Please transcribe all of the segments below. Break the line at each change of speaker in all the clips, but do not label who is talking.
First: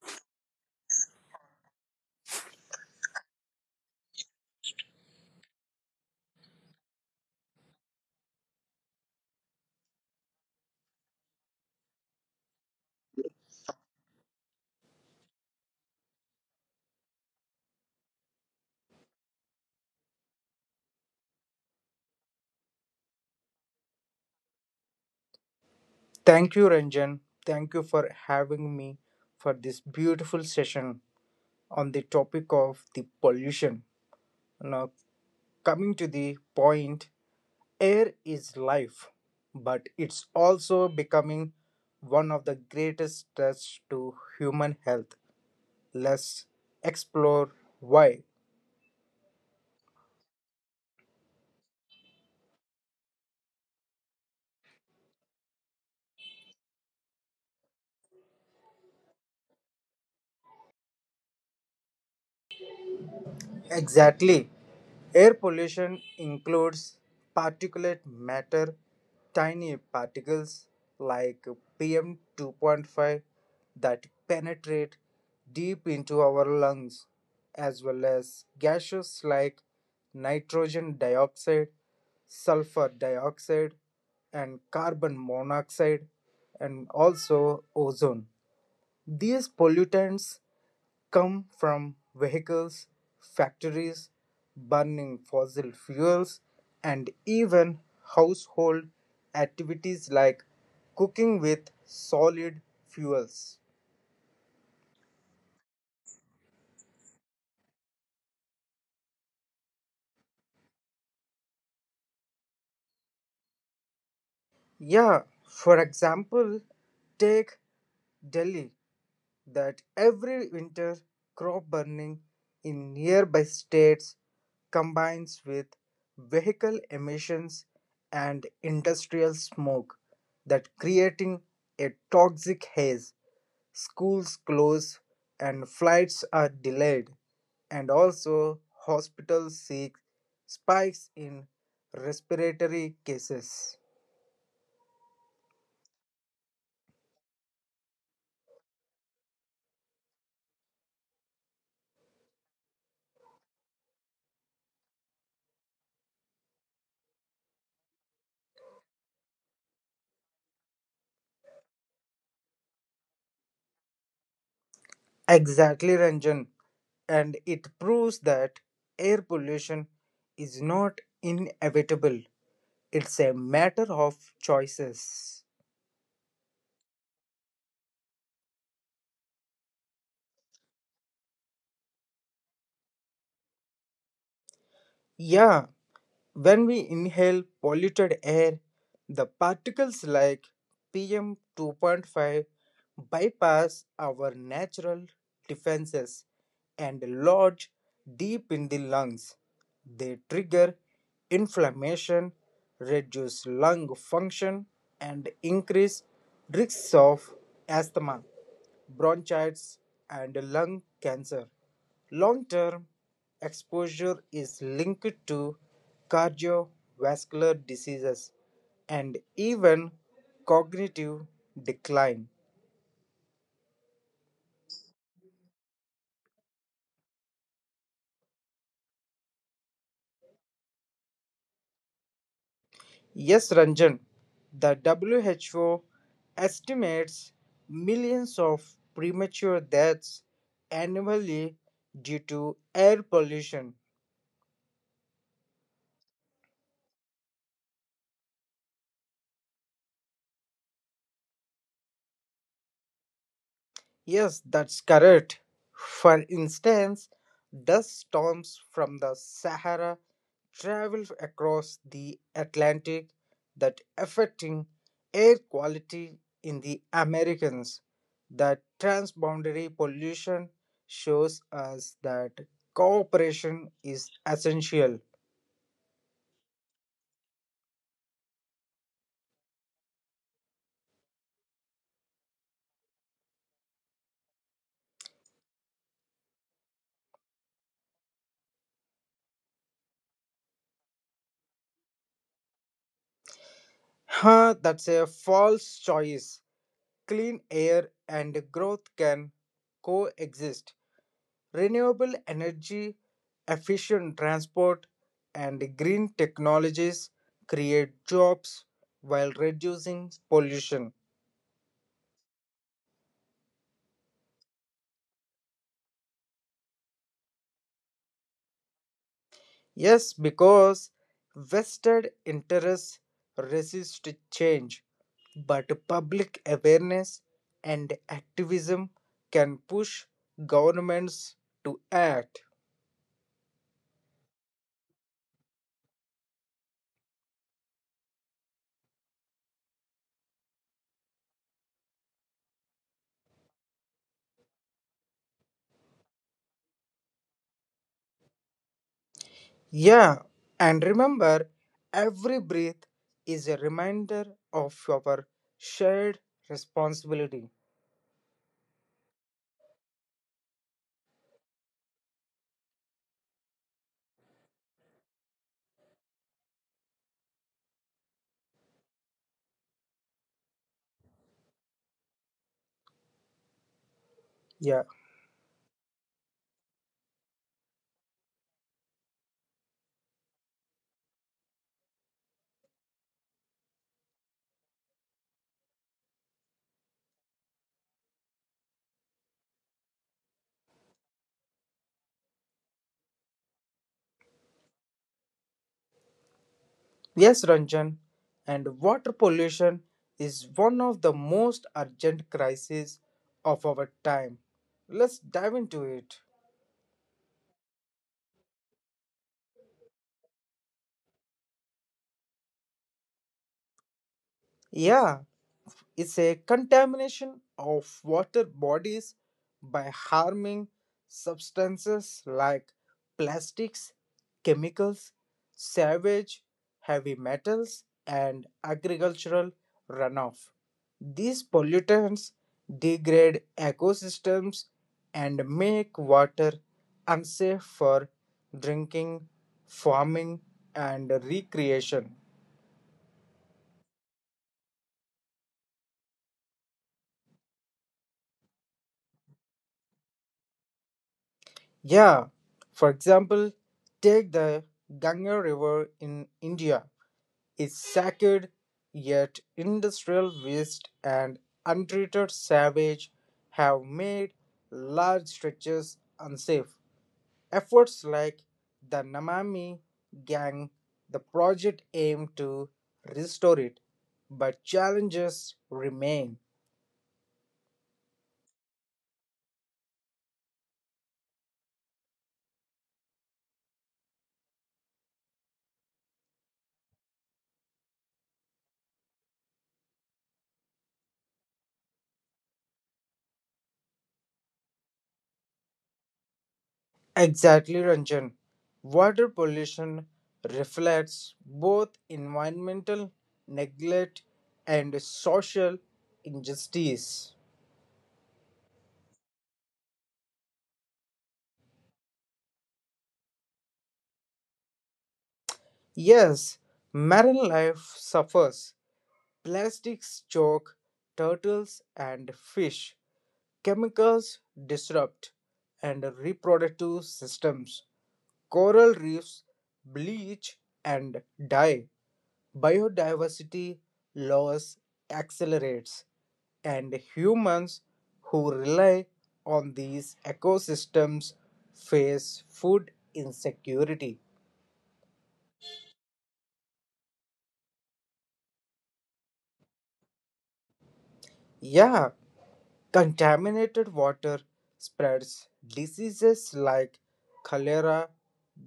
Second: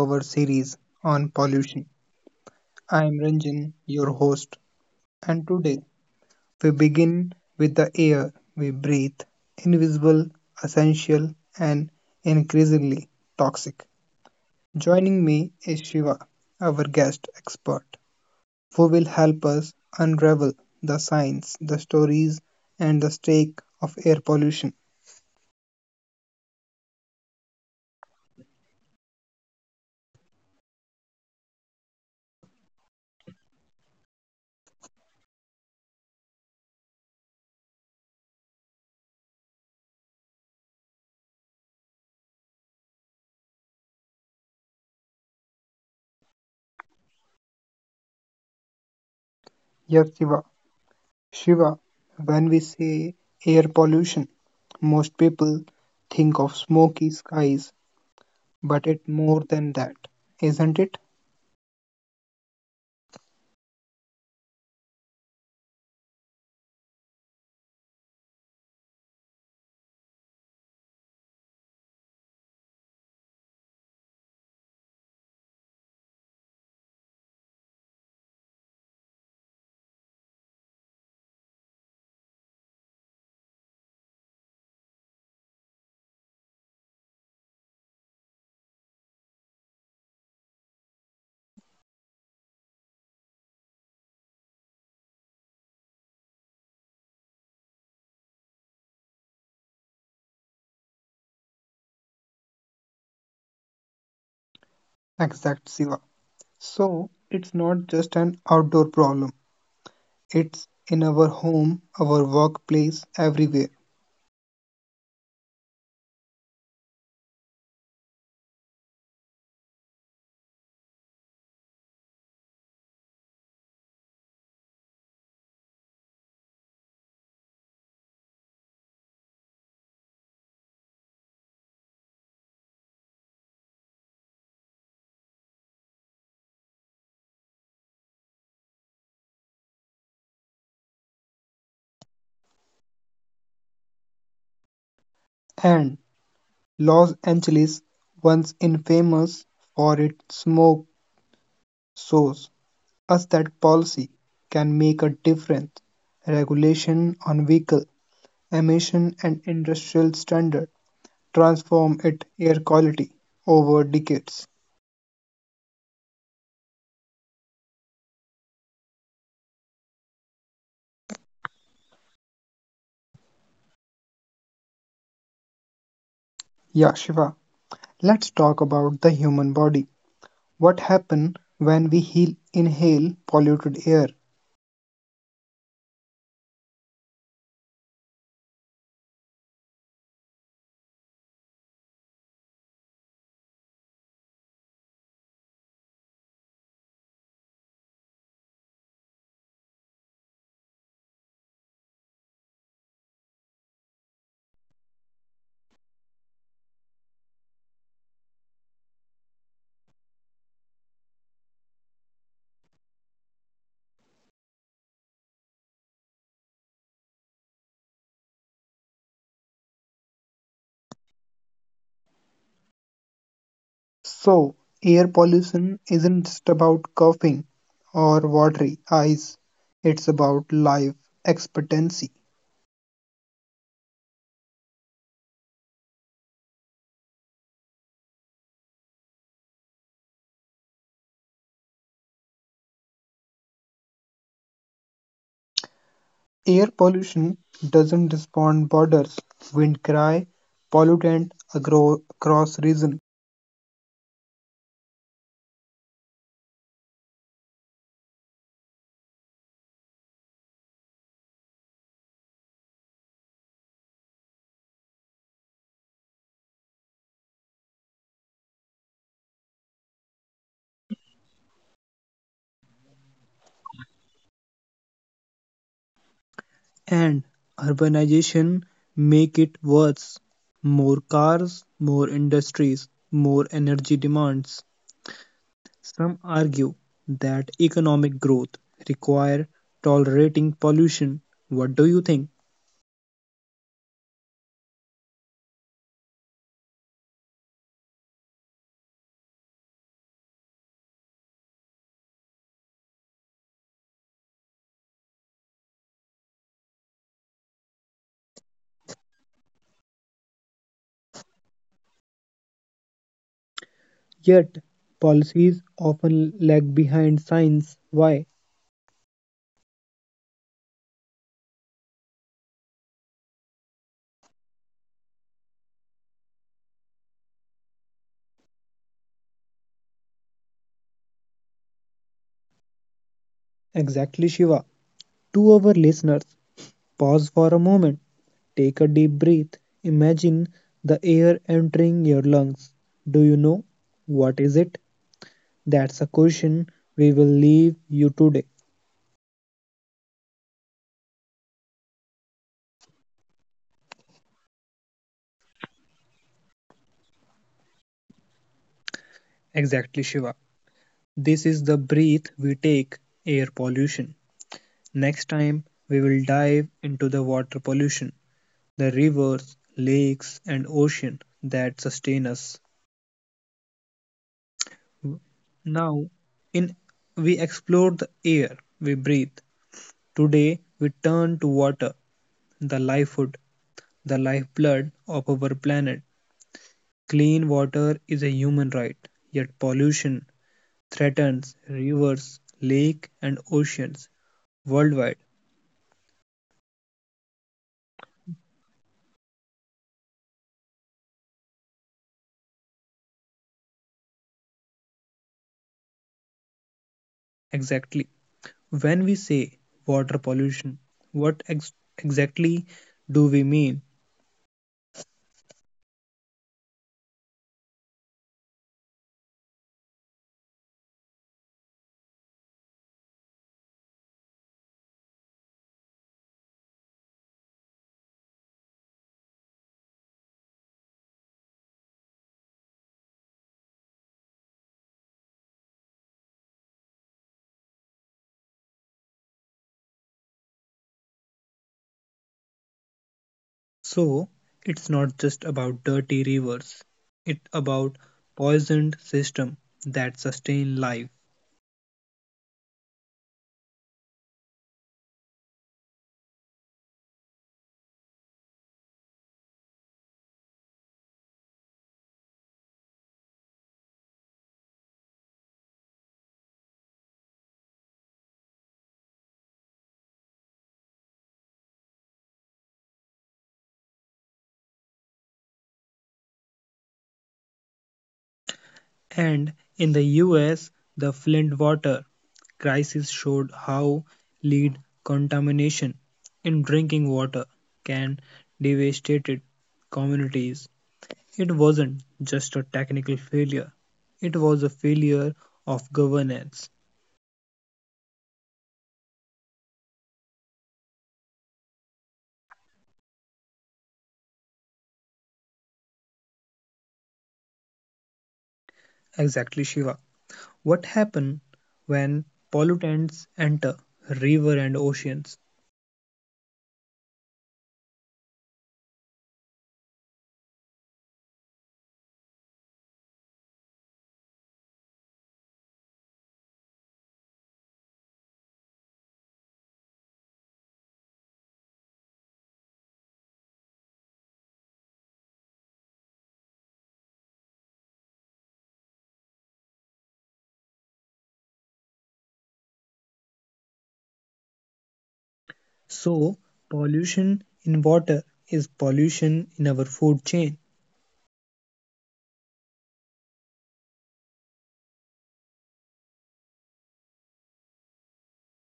our series on pollution. I am Ranjan, your host, and today we begin with the air we breathe, invisible, essential, and increasingly toxic. Joining me is Shiva, our guest expert, who will help us unravel the science, the stories, and the stake of air pollution.
Thank you, Ranjan. Thank you for having me for this beautiful session on the topic of the pollution. Now, coming to the point, air is life, but it's also becoming one of the greatest threats to human health. Let's explore why.
Yes, Shiva, when we say air pollution, most people think of smoky skies, but it's more than that, isn't it?
Exactly. Air pollution includes particulate matter, tiny particles like PM 2.5 that penetrate deep into our lungs, as well as gaseous like nitrogen dioxide, sulfur dioxide, and carbon monoxide, and also ozone. These pollutants come from vehicles, factories, burning fossil fuels, and even household activities like cooking with solid fuels.
Exact, Shiva. So, it's not just an outdoor problem, it's in our home, our workplace, everywhere.
Yeah, for example, take Delhi. That every winter crop burning in nearby states combines with vehicle emissions and industrial smoke that creating a toxic haze, schools close and flights are delayed, and also hospitals see spikes in respiratory cases.
And Los Angeles, once infamous for its smoke, shows us that policy can make a difference. Regulation on vehicles emission and industrial standard transform its air quality over decades.
Exactly, Ranjan, and it proves that air pollution is not inevitable, it's a matter of choices.
Yeah, Shiva, let's talk about the human body. What happens when inhale polluted air?
Yeah, when we inhale polluted air, the particles like PM 2.5 bypass our natural defenses and lodge deep in the lungs. They trigger inflammation, reduce lung function, and increase risks of asthma, bronchitis, and lung cancer. Long-term exposure is linked to cardiovascular diseases and even cognitive decline.
So, air pollution isn't just about coughing or watery eyes, it's about life expectancy.
Yes, Ranjan, the WHO estimates millions of premature deaths annually due to air pollution.
Air pollution doesn't respond borders, wind cry, across region.
Yes, that's correct. For instance, dust storms from the Sahara travel across the Atlantic that affecting air quality in the Americans. The transboundary pollution shows us that cooperation is essential.
And urbanization make it worse. More cars, more industries, more energy demands. Some argue that economic growth require tolerating pollution. What do you think?
That's a false choice. Clean air and growth can coexist. Renewable energy, efficient transport, and green technologies create jobs while reducing pollution.
Yet, policies often lag behind science. Why?
Yes, because vested interests resist change, but public awareness and activism can push governments to act.
Exactly, Shiva. To our listeners, pause for a moment. Take a deep breath. Imagine the air entering your lungs. Do you know what is it? That's a question we will leave you today.
Yeah, and remember, every breath is a reminder of our shared responsibility.
Exactly, Shiva. This is the breath we take, air pollution. Next time, we will dive into the water pollution, the rivers, lakes, and ocean that sustain us.
Yeah,
Now, in we explored the air we breathe. Today, we turn to water, the lifehood, the lifeblood of our planet. Clean water is a human right, yet pollution threatens rivers, lakes, and oceans worldwide.
yes, Ranjan. And water pollution is one of the most urgent crises of our time. Let's dive into it.
Exactly. When we say water pollution, what exactly do we mean?
Yeah, is a contamination of water bodies by harming substances like plastics, chemicals, sewage, heavy metals, and agricultural runoff. These pollutants degrade ecosystems and make water unsafe for drinking, farming, and recreation.
So, it's not just about dirty rivers. It's about poisoned system that sustain life.
Yeah, for example, take the Ganga River in India. It's sacred, yet industrial waste and untreated savage have made large stretches unsafe. Efforts like the Namami Gang, the project aimed to restore it, but challenges remain.
And in the US, the Flint water crisis showed how lead contamination in drinking water can devastate communities. It wasn't just a technical failure, it was a failure of governance.
Exactly, Ranjan. Water pollution reflects both environmental neglect and social injustice.
Exactly, Shiva. What happens when pollutants enter river and oceans?
Yes, marine life suffers. Plastics choke turtles and fish. Chemicals disrupt and reproductive systems. Coral reefs bleach and die. Biodiversity loss accelerates, and humans who rely on these ecosystems face food insecurity.
So, pollution in water is pollution in our food chain.
Yeah, contaminated water spreads diseases like cholera,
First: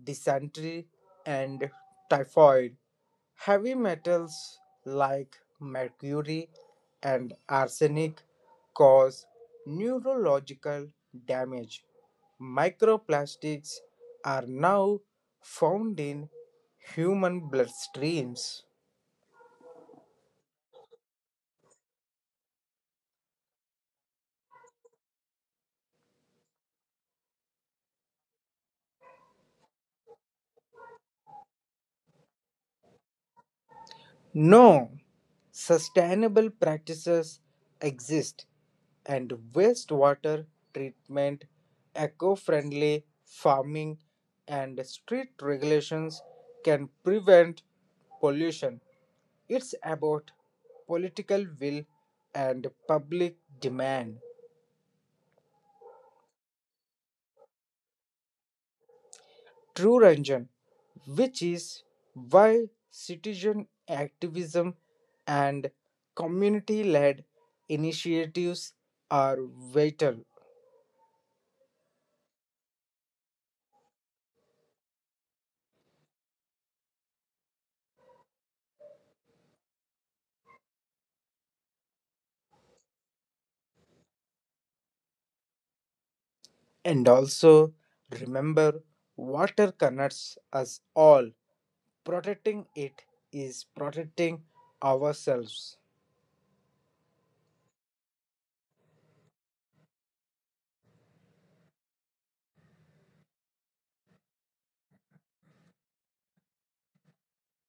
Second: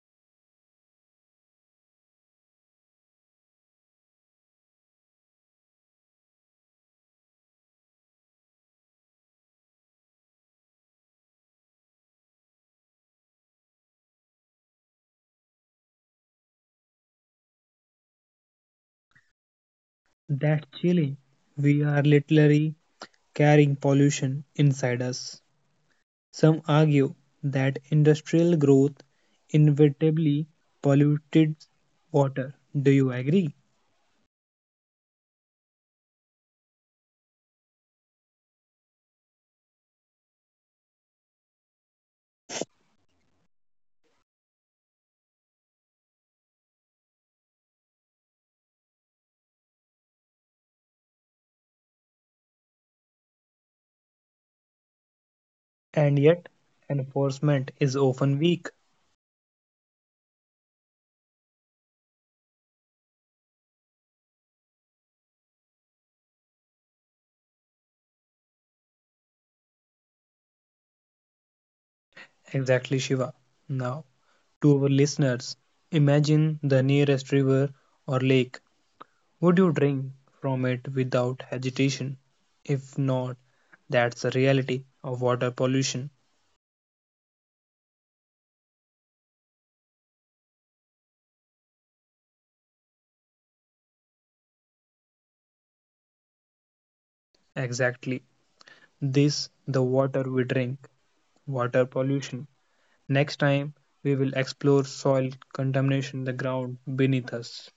dysentery, and typhoid. Heavy metals like mercury and arsenic cause neurological damage. Microplastics are now found in human bloodstreams.
That's chilling. We are literally carrying pollution inside us. Some argue that industrial growth inevitably polluted water. Do you agree?
No, sustainable practices exist, and wastewater treatment, eco friendly farming, and strict regulations can prevent pollution. It's about political will and public demand.
And yet, enforcement is often weak.
True, Ranjan, which is why citizen activism and community led initiatives are vital.
Exactly, Shiva. Now, to our listeners, imagine the nearest river or lake. Would you drink from it without hesitation? If not, that's the reality of water pollution.
And also remember, water connects us all. Protecting it is protecting ourselves.
Exactly. This, the water we drink, water pollution. Next time, we will explore soil contamination, the ground beneath us.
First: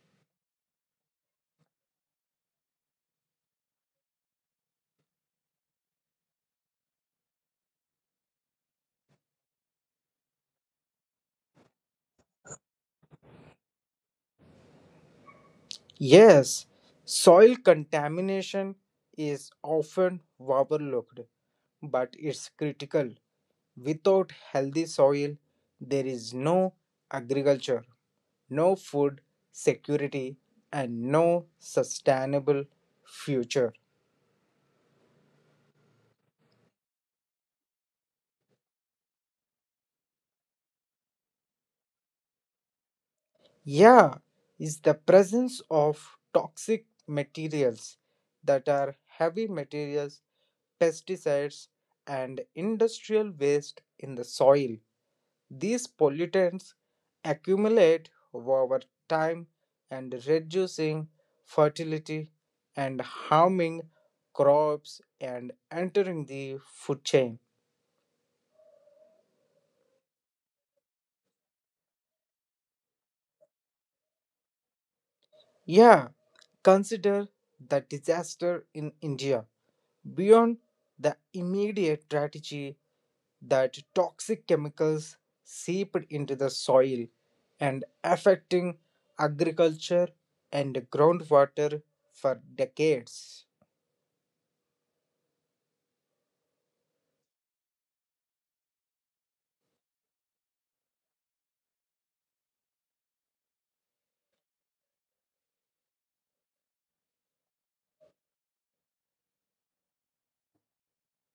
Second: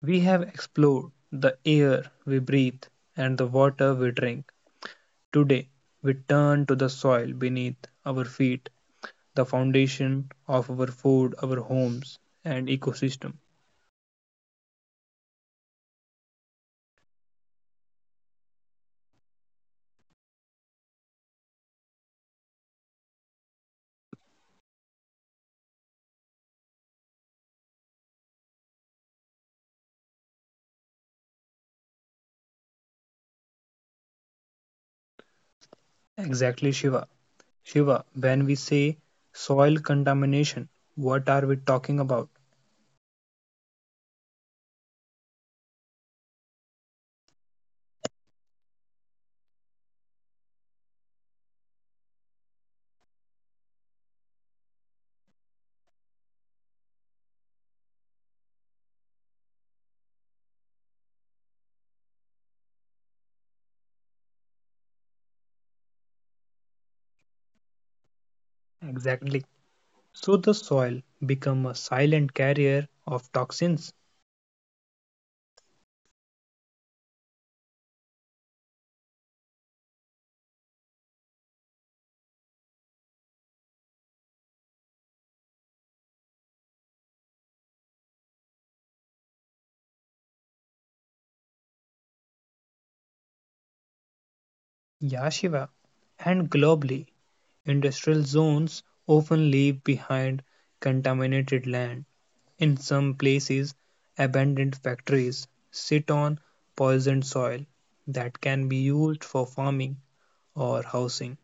We have explored the air we breathe and the water we drink. Today, we turn to the soil beneath our feet, the foundation of our food, our homes, and ecosystem.
Yes, soil contamination is often overlooked, but it's critical. Without healthy soil, there is no agriculture, no food security, and no sustainable future.
Exactly, Shiva. Shiva, when we say soil contamination, what are we talking about?
Yeah, is the presence of toxic materials that are heavy materials, pesticides, and industrial waste in the soil. These pollutants accumulate over time and reducing fertility and harming crops and entering the food chain.
Exactly. So the soil become a silent carrier of toxins.
Yeah, consider the disaster in India. Beyond the immediate tragedy, that toxic chemicals seeped into the soil and affecting agriculture and groundwater for decades.
Yeah, Shiva. And globally, industrial zones often leave behind contaminated land. In some places, abandoned factories sit on poisoned soil that can be used for farming or housing.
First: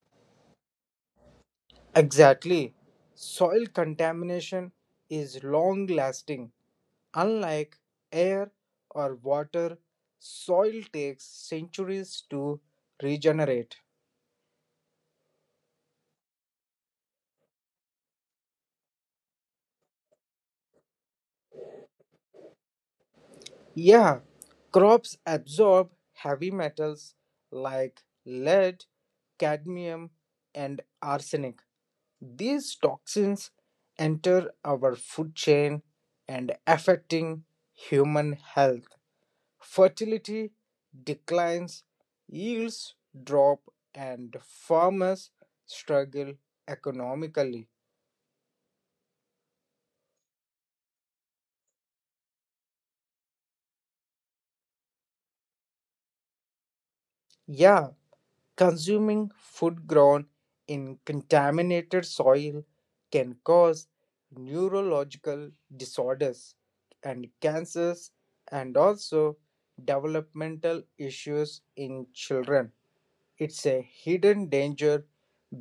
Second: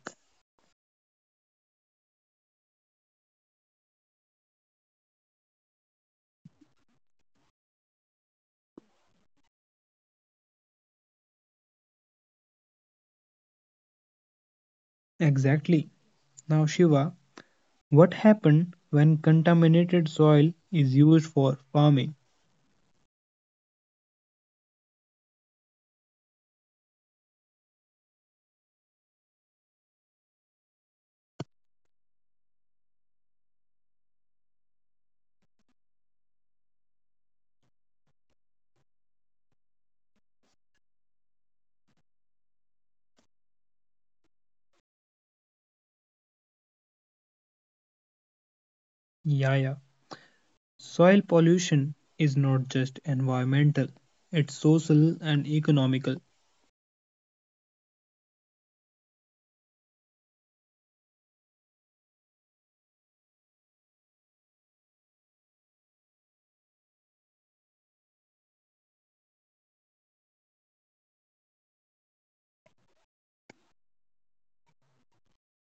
Exactly. Soil contamination is long lasting. Unlike air or water, soil takes centuries to regenerate.
Exactly. Now, Shiva, what happens when contaminated soil is used for farming?
Yeah, crops absorb heavy metals like lead, cadmium, and arsenic. These toxins enter our food chain and affecting human health. Fertility declines, yields drop, and farmers struggle economically.
Yeah, yeah. Soil pollution is not just environmental, it's social and economical.
Yeah, consuming food grown in contaminated soil can cause neurological disorders and cancers and also developmental issues in children. It's a hidden danger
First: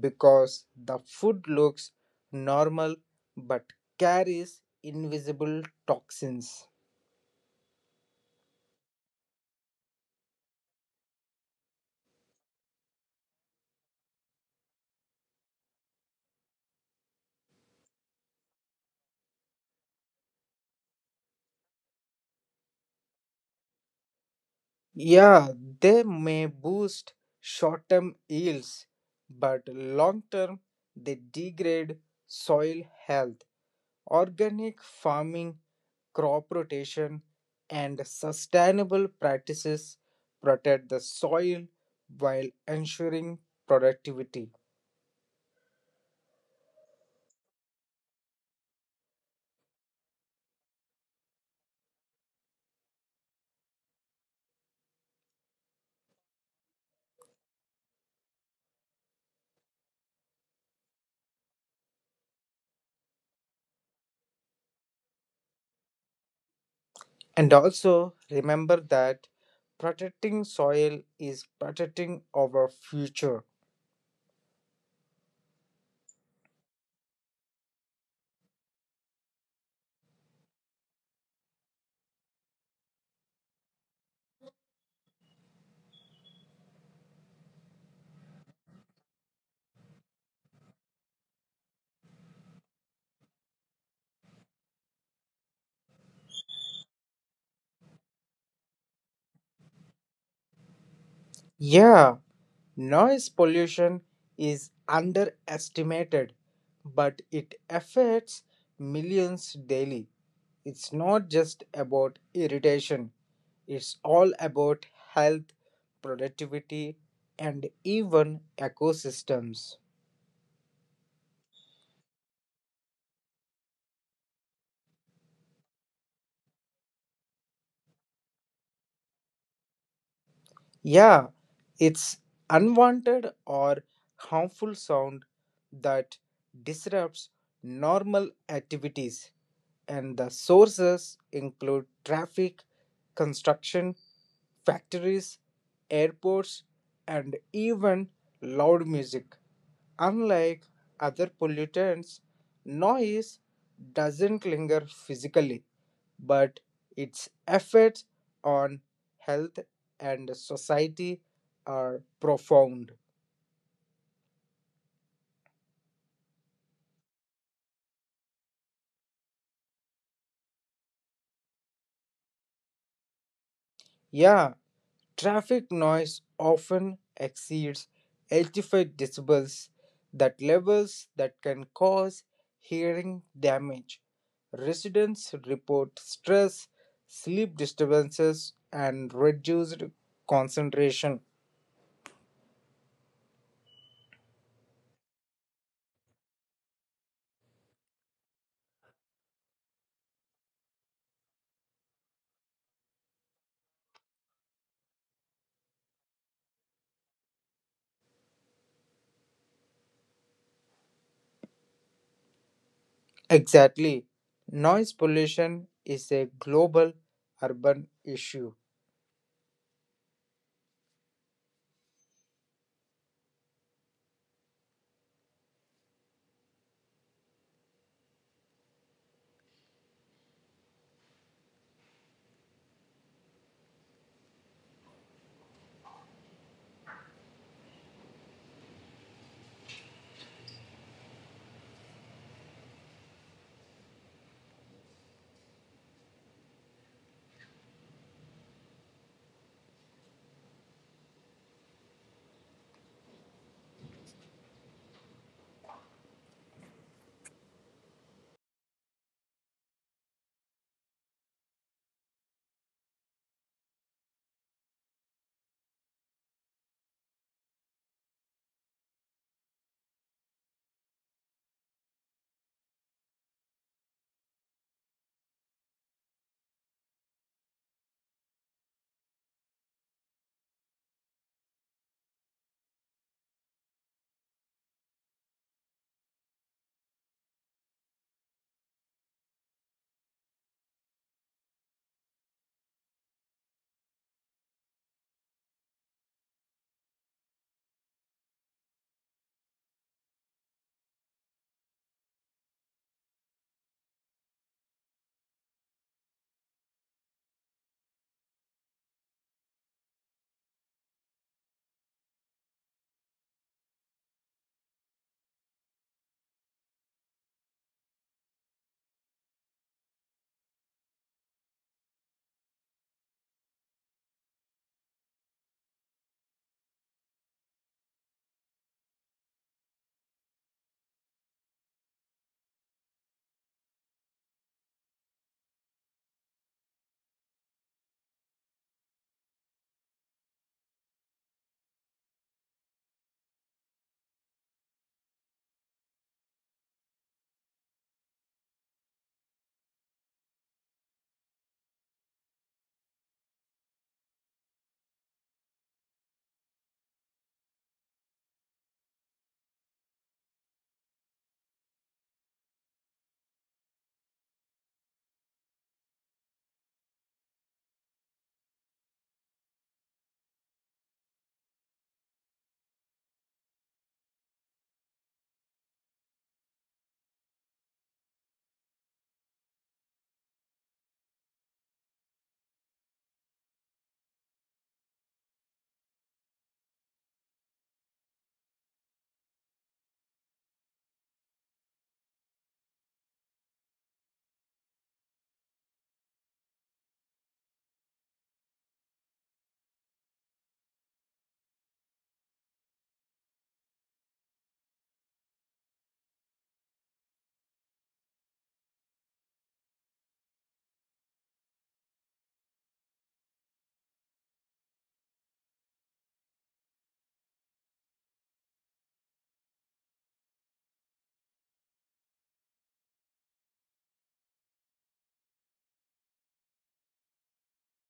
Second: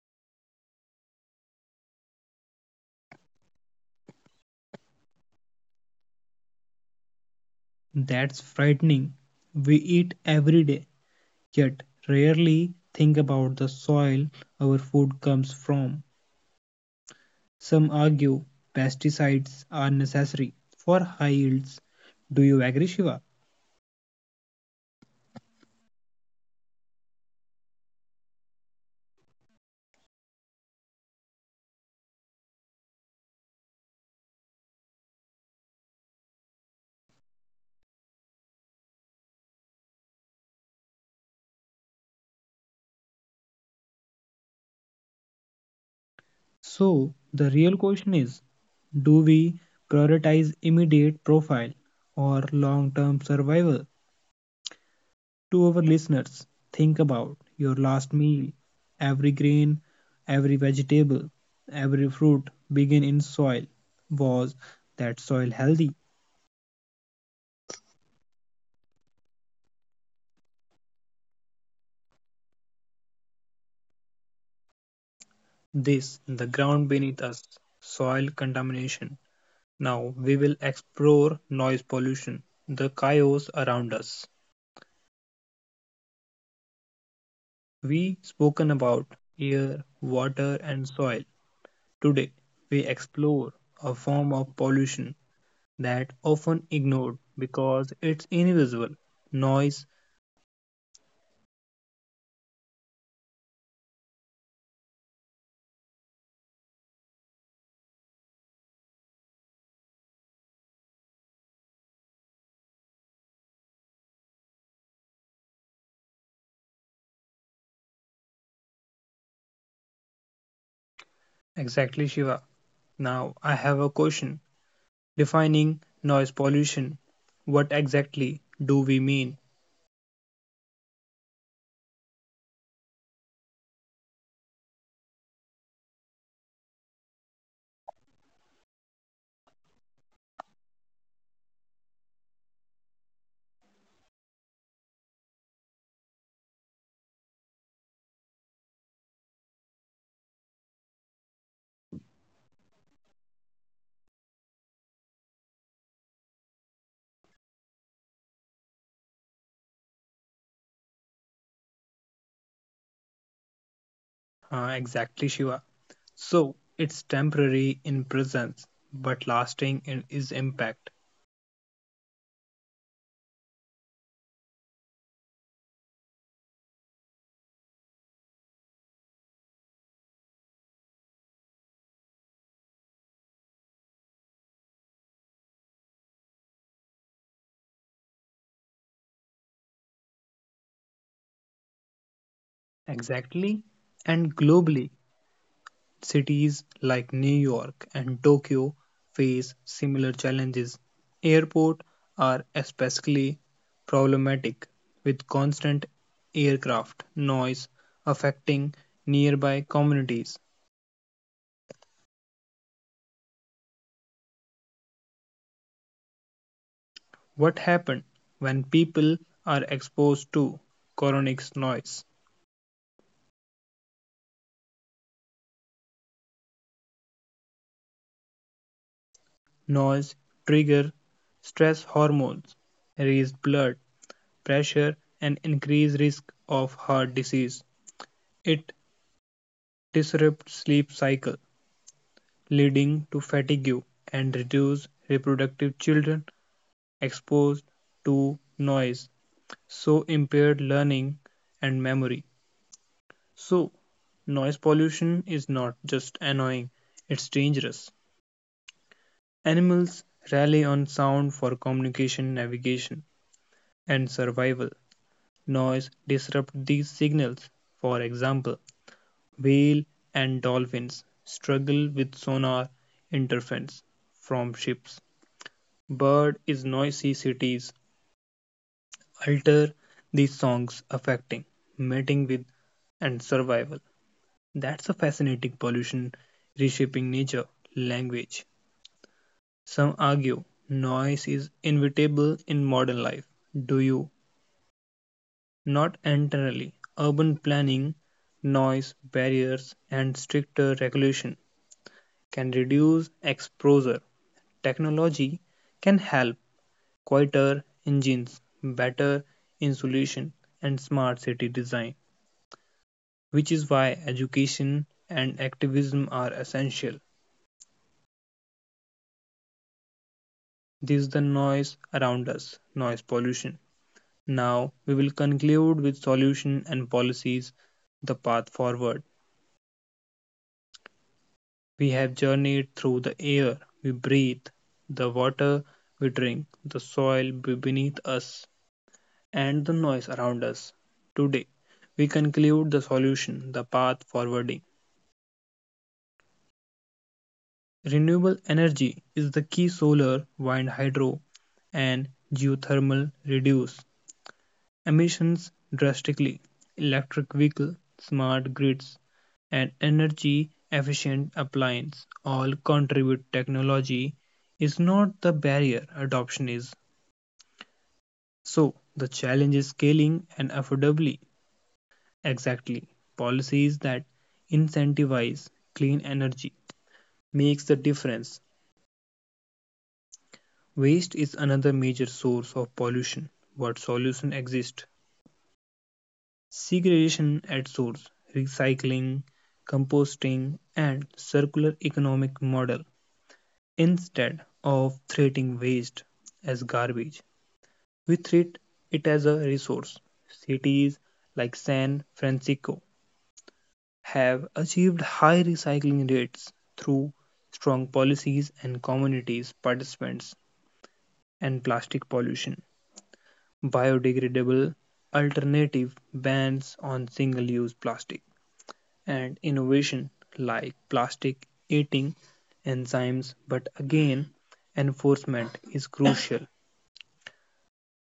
because the food looks normal but carries invisible toxins.
That's frightening. We eat every day, yet rarely think about the soil our food comes from. Some argue pesticides are necessary for high yields. Do you agree, Shiva?
Yeah, they may boost short term yields, but long term they degrade soil health. Organic farming, crop rotation, and sustainable practices protect the soil while ensuring productivity.
So, the real question is do we prioritize immediate profile or long term survival? To our listeners, think about your last meal. Every grain, every vegetable, every fruit begin in soil. Was that soil healthy?
And also remember that protecting soil is protecting our future.
This, the ground beneath us, soil contamination. Now we will explore noise pollution, the chaos around us. We spoken about air, water and soil. Today we explore a form of pollution that often ignored because it's invisible. Noise
Yeah, noise pollution is underestimated, but it affects millions daily. It's not just about irritation, it's all about health, productivity, and even ecosystems.
exactly Shiva. Now I have a question defining noise pollution. What exactly do we mean?
Yeah, it's unwanted or harmful sound that disrupts normal activities, and the sources include traffic, construction, factories, airports, and even loud music. Unlike other pollutants, noise doesn't linger physically, but its effects on health and society are profound.
Exactly Shiva. So it's temporary in presence but lasting in its impact.
Yeah, traffic noise often exceeds 85 decibels, that levels that can cause hearing damage. Residents report stress, sleep disturbances, and reduced concentration.
Exactly. And globally, cities like New York and Tokyo face similar challenges. Airports are especially problematic with constant aircraft noise affecting nearby communities.
Exactly. Noise pollution is a global
What happens
urban
when
issue.
people are exposed to chronic noise? Noise trigger stress hormones, raise blood pressure, and increase risk of heart disease. It disrupts sleep cycle, leading to fatigue and reduced reproductive children exposed to noise, so impaired learning and memory. So, noise pollution is not just annoying, it's dangerous. Animals rely on sound for communication, navigation, and survival. Noise disrupts these signals. For example, Whale and dolphins struggle with sonar interference from ships. Bird is noisy cities alter these songs affecting mating with and survival. That's a fascinating pollution reshaping nature language. Some argue noise is inevitable in modern life. Do you? Not entirely. Urban planning, noise barriers, and stricter regulation can reduce exposure. Technology can help quieter engines, better insulation, and smart city design, which is why education and activism are essential. This is the noise around us, noise pollution. Now, we will conclude with solution and policies, the path forward. We have journeyed through the air we breathe, the water we drink, the soil beneath us, and the noise around us. Today, we conclude the solution, the path forwarding. Renewable energy is the key solar, wind, hydro, and geothermal reduce emissions drastically. Electric vehicle, smart grids, and energy efficient appliance all contribute technology is not the barrier adoption is. So the challenge is scaling and affordably. Exactly. Policies that incentivize clean energy makes the difference. Waste is another major source of pollution. What solution exist. Segregation at source, recycling, composting, and circular economic model. Instead of treating waste as garbage, we treat it as a resource. Cities like San Francisco have achieved high recycling rates through strong policies and communities participants and plastic pollution biodegradable alternative bans on single-use plastic and innovation like plastic eating enzymes but again enforcement is crucial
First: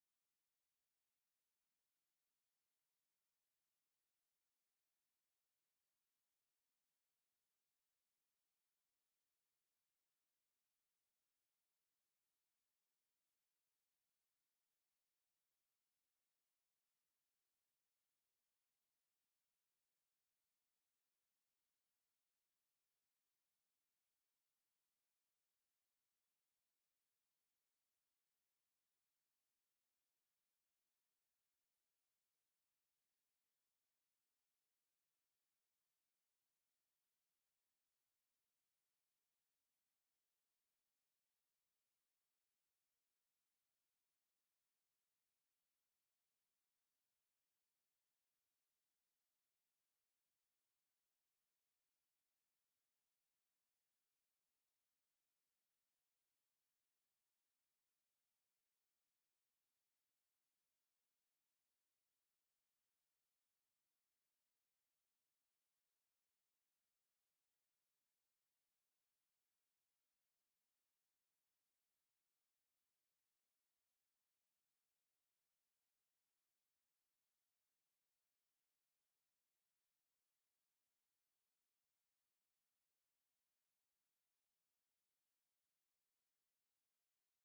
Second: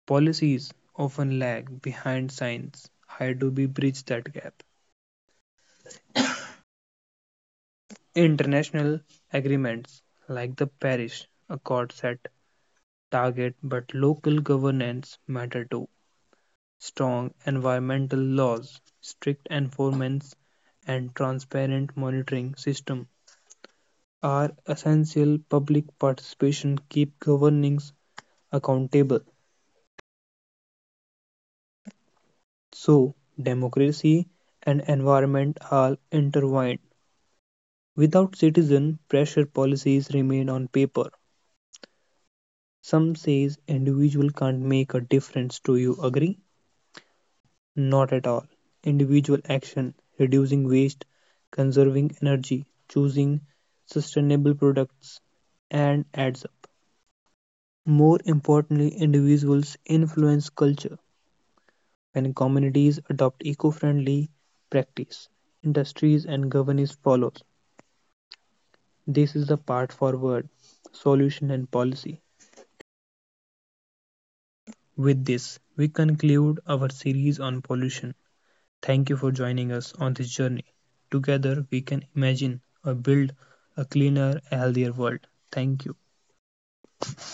policies often lag behind science how do we bridge that gap international agreements like the Paris accord set target, but local governance matter too. Strong environmental laws, strict enforcement, and transparent monitoring system are essential. Public participation keep governings accountable. So, democracy and environment are intertwined. Without citizen pressure, policies remain on paper. Some says individual can't make a difference. Do you agree? Not at all. Individual action, reducing waste, conserving energy, choosing sustainable products, and adds up. More importantly, individuals influence culture. When communities adopt eco-friendly practice, industries and governance follow. This is the part forward, solution and policy. With this, we conclude our series on pollution. Thank you for joining us on this journey. Together, we can imagine or build a cleaner, a healthier world. Thank you.